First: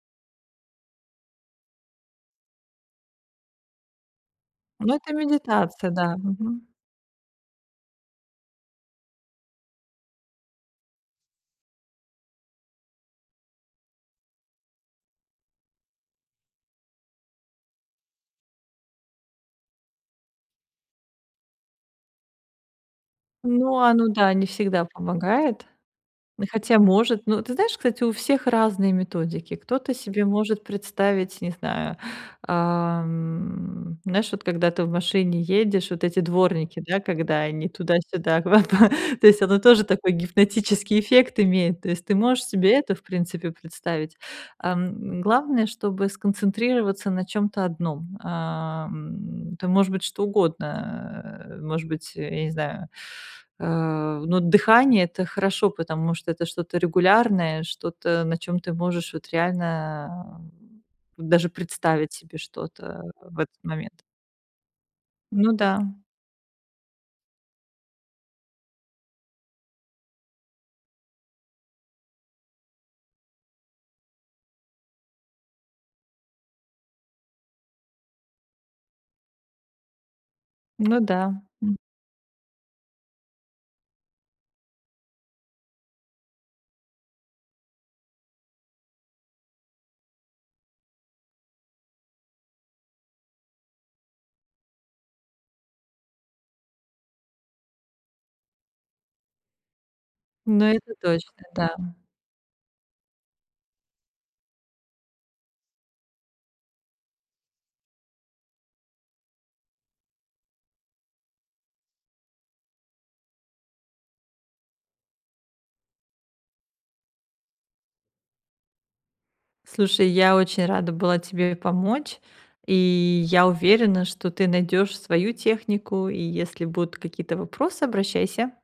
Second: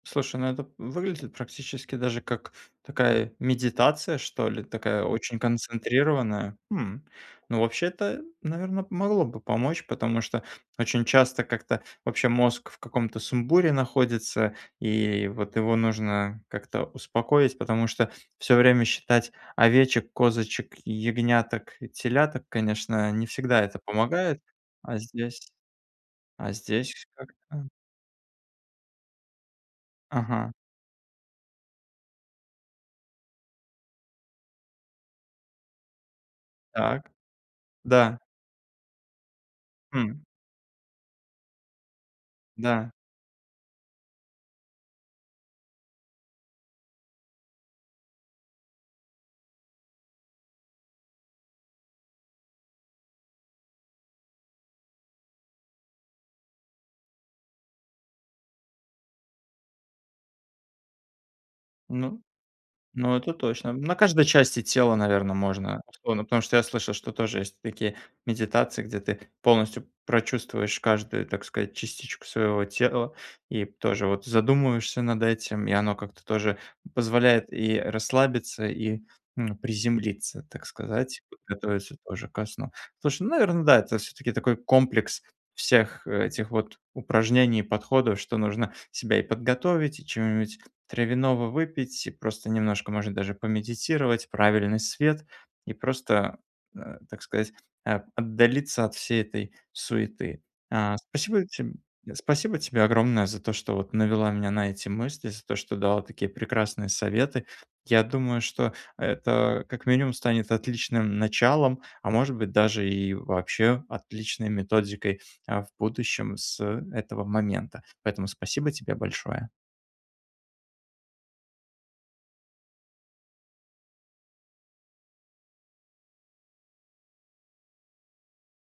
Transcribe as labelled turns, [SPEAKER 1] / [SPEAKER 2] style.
[SPEAKER 1] Слушай, ну это выглядит практически даже как такая медитация что ли,
[SPEAKER 2] Ну,
[SPEAKER 1] такая
[SPEAKER 2] это
[SPEAKER 1] очень
[SPEAKER 2] медитация, да.
[SPEAKER 1] концентрированная.
[SPEAKER 2] Мгм.
[SPEAKER 1] М! Ну, вообще-то, наверно, могло бы помочь, потому что очень часто как-то вообще мозг в каком-то сумбуре находится, и вот его нужно как-то успокоить, потому что всё время считать овечек, козочек, ягняток и теляток, конечно, не всегда
[SPEAKER 2] Ну,
[SPEAKER 1] это
[SPEAKER 2] оно да,
[SPEAKER 1] помогает.
[SPEAKER 2] не всегда
[SPEAKER 1] А здесь
[SPEAKER 2] помогает. Но
[SPEAKER 1] а
[SPEAKER 2] хотя
[SPEAKER 1] здесь
[SPEAKER 2] может. Ну, ты
[SPEAKER 1] как-то
[SPEAKER 2] знаешь, кстати, у всех разные методики. Кто-то себе
[SPEAKER 1] Ага.
[SPEAKER 2] может представить, не знаю, ам, знаешь, вот когда ты в машине едешь, вот эти дворники, да,
[SPEAKER 1] Так,
[SPEAKER 2] когда они
[SPEAKER 1] да.
[SPEAKER 2] туда-сюда в оба То есть оно тоже такой
[SPEAKER 1] Хм.
[SPEAKER 2] гипнотический эффект имеет. То есть ты можешь себе
[SPEAKER 1] Да.
[SPEAKER 2] это, в принципе, представить, ам. Главное, чтобы сконцентрироваться на чём-то одном. Ам, это может быть что угодно, э, может быть, я не знаю, э, ну, дыхание- это хорошо, потому что это что-то регулярное, что-то, на чём ты можешь вот реально даже представить
[SPEAKER 1] Ну
[SPEAKER 2] себе что-то
[SPEAKER 1] ну, это
[SPEAKER 2] в этот
[SPEAKER 1] точно. На
[SPEAKER 2] момент.
[SPEAKER 1] каждой части тела, наверно,
[SPEAKER 2] Ну да.
[SPEAKER 1] можно. Но потому что я слышал, что тоже есть такие медитации, где ты полностью прочувствуешь каждую, так сказать, частичку своего тела и тоже вот задумываешься над этим. И оно как-то тоже позволяет и расслабиться, и, м, приземлиться, так
[SPEAKER 2] Ну
[SPEAKER 1] сказать,
[SPEAKER 2] да, м.
[SPEAKER 1] готовиться тоже ко сну. Слушай, ну, наверно, да, это всё-таки такой комплекс всех этих вот упражнений и подходов, что нужно себя и подготовить, и чего-нибудь травяного выпить, и просто немножко, может, даже помедитировать, правильный свет и просто, а, так сказать, а, отдалиться от всей этой суеты,
[SPEAKER 2] Но это
[SPEAKER 1] а.
[SPEAKER 2] точно,
[SPEAKER 1] Спасибо
[SPEAKER 2] да.
[SPEAKER 1] тем спасибо тебе огромное за то, что вот навела меня на эти мысли, за то, что дала такие прекрасные советы. Я думаю, что это как минимум станет отличным началом, а может быть, даже и вообще отличной методикой, а, в будущем с этого момента. Поэтому спасибо тебе большое.
[SPEAKER 2] Слушай, я очень рада была тебе помочь, и я уверена, что ты найдёшь свою технику, и если будут какие-то вопросы, обращайся.